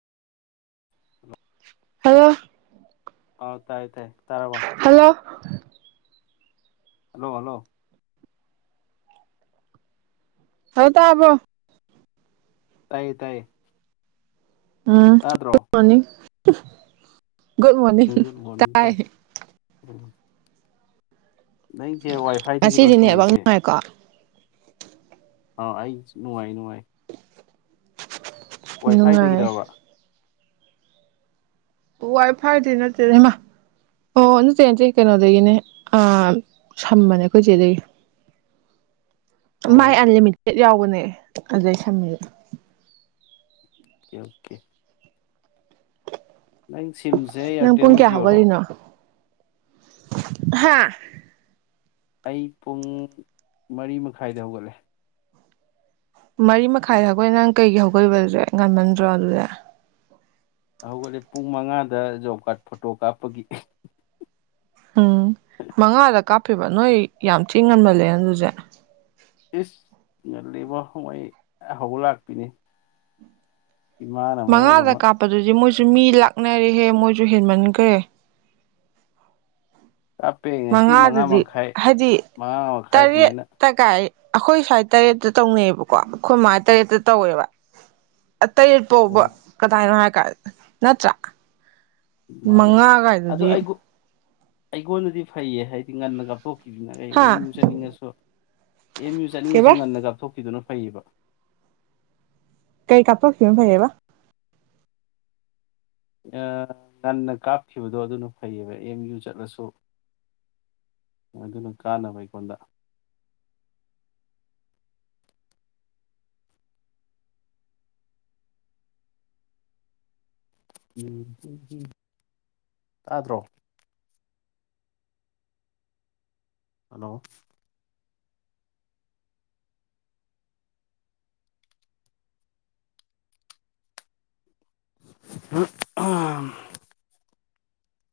hello ꯍꯥꯎ ꯇꯥꯏ ꯇꯥꯏ ꯇꯥꯔꯕ ꯍꯜꯂꯣ ꯍꯜꯂꯣ ꯍꯜꯂꯣ ꯍꯜꯂꯣ ꯇꯥꯕꯔꯣ ꯇꯥꯏꯌꯦ ꯇꯥꯏꯌꯦ ꯑꯝ ꯇꯥꯗ꯭ꯔꯣ ꯐꯅꯤ [inaudible] ꯒꯨꯠ ꯃꯣꯔꯅꯤꯡ ꯒꯨꯗ ꯃꯣꯔꯅꯤꯡ ꯇꯥꯏ ꯅꯩꯁꯦ ꯋꯥꯏꯐꯥꯏꯗꯒꯤꯔꯣ ꯉꯁꯤꯗꯤ ꯅꯦꯠꯋꯥꯛ ꯁꯝꯃꯛꯏꯁꯦ ꯅꯨꯡꯉꯥꯏꯀꯣ ꯑꯥ ꯑꯩ ꯅꯨꯡꯉꯥꯏꯔꯤ ꯅꯨꯡꯉꯥꯏ ꯅꯨꯡꯉꯥꯏ ꯋꯥꯏꯐꯥꯏꯗꯒꯤꯔꯕ ꯋꯥꯏ ꯐꯥꯏꯗꯤ ꯅꯠꯇꯦ ꯍꯩꯃꯥ ꯑꯣ ꯅꯠꯇꯦ ꯅꯠꯇꯦ ꯀꯩꯅꯣꯗꯒꯤꯅꯦ ꯑꯥ ꯁꯝꯕꯅꯦ ꯑꯩꯈꯣꯏꯆꯦꯗꯒꯤ ꯑꯣ ꯃꯥꯥꯏ ꯑꯜ ꯑꯣꯀꯦ ꯂꯤꯃꯤꯠ ꯅꯦꯠ ꯌꯥꯎꯕꯅꯦ ꯑꯗꯩ ꯁꯝꯃꯤ ꯑꯣꯀꯦ ꯑꯣꯀꯦ ꯅꯪ ꯁꯤꯝꯁꯦ ꯏꯌꯥꯔꯇꯦꯜ ꯂꯣ ꯖꯤꯑꯣꯔꯣ ꯍꯥ ꯑꯩ ꯄꯨꯡ ꯃꯔꯤ ꯃꯈꯥꯏꯗ ꯍꯧꯒꯠꯂꯦ ꯃꯔꯤ ꯃꯈꯥꯏ ꯍꯥꯏꯕ ꯅꯪ ꯀꯩꯒꯤ ꯍꯧꯒꯠꯂꯤꯕ ꯑꯗꯨꯗꯤ ꯉꯟꯃꯟꯗ꯭ꯔꯣ ꯑꯗꯨꯗꯤ ꯍꯧꯒꯠꯂꯦ ꯄꯨꯡ ꯃꯉꯥꯗ ꯖꯣꯕ ꯀꯥꯠ ꯐꯣꯇꯣ ꯀꯥꯞꯄꯒꯤ ꯎꯝ ꯃꯉꯥꯗ ꯀꯥꯞꯄꯤꯕ ꯅꯣꯏ ꯌꯥꯝ ꯊꯤ ꯉꯟꯃꯜꯂꯦ ꯑꯗꯨ [inaudible] ꯏꯁ ꯉꯟꯂꯤꯕꯣ ꯃꯣꯏ ꯍꯧꯕ ꯂꯥꯛꯄꯤꯅꯤ ꯏꯃꯥꯅ ꯃꯔꯣꯜ ꯃꯉꯥꯗ ꯑꯃ ꯀꯥꯞꯄꯗꯨꯗꯤ ꯃꯣꯏꯁꯨ ꯃꯤ ꯂꯥꯛꯅꯔꯦꯍꯦ ꯃꯣꯏꯁꯨ ꯍꯦꯟꯃꯟꯈ꯭ꯔꯦ ꯀꯥꯞꯄꯦ ꯉꯁꯤ ꯃꯉꯥ ꯃꯉꯥꯗꯨꯗꯤ ꯃꯈꯥꯏ ꯍꯥꯏꯗꯤ ꯃꯉꯥ ꯈꯔ ꯑꯗꯨꯃꯥꯏꯅ ꯇꯔꯦꯠꯇ ꯀꯥꯏ ꯑꯩꯈꯣꯏ ꯁ꯭ꯋꯥꯏ ꯇꯔꯦꯠꯇ ꯇꯧꯅꯩꯌꯦꯕꯀꯣ ꯑꯩꯈꯣꯏ ꯃꯥ ꯇꯔꯦꯠꯇ ꯇꯧꯋꯦꯕ ꯇꯔꯦꯠ ꯐꯥꯎꯕ ꯑꯣ ꯀꯗꯥꯏꯅꯣ ꯍꯥꯏ ꯅꯠꯇ꯭ꯔ ꯑꯗꯨꯃꯥꯏꯅ ꯃꯉꯥ ꯑꯗꯣ ꯒꯥꯏꯗꯨꯗꯤ ꯑꯩꯒꯣꯟ ꯑꯩꯉꯣꯟꯗꯗꯤ ꯐꯩꯌꯦ ꯍꯥꯏꯗꯤ ꯉꯟꯅꯒꯀꯣ ꯑꯩ ꯍꯥ ꯑꯦꯝ ꯌꯨ ꯆꯠꯅꯤꯡꯉꯁꯨ ꯑꯦꯝ ꯌꯨ ꯆꯠꯅꯤꯡꯉꯁꯨ ꯀꯩꯕ ꯉꯟꯅ ꯀꯥꯞꯊꯣꯛꯈꯤꯗꯨꯅ ꯐꯩꯌꯦꯕ ꯀꯩ ꯀꯥꯞ ꯊꯣꯛꯈꯤꯕ ꯐꯩꯌꯦꯕ ꯉꯟꯅ ꯀꯥꯞꯈꯤꯕꯗꯣ ꯑꯗꯨꯅ ꯐꯩꯌꯦꯕ ꯑꯦꯝ ꯌꯨ ꯆꯠꯂꯁꯨ ꯑꯗꯨꯅ ꯀꯥꯟꯅꯕ ꯑꯩꯉꯣꯟꯗ ꯎꯝ ꯇꯥꯗ꯭ꯔꯣ ꯍꯜꯂꯣ ꯑꯝ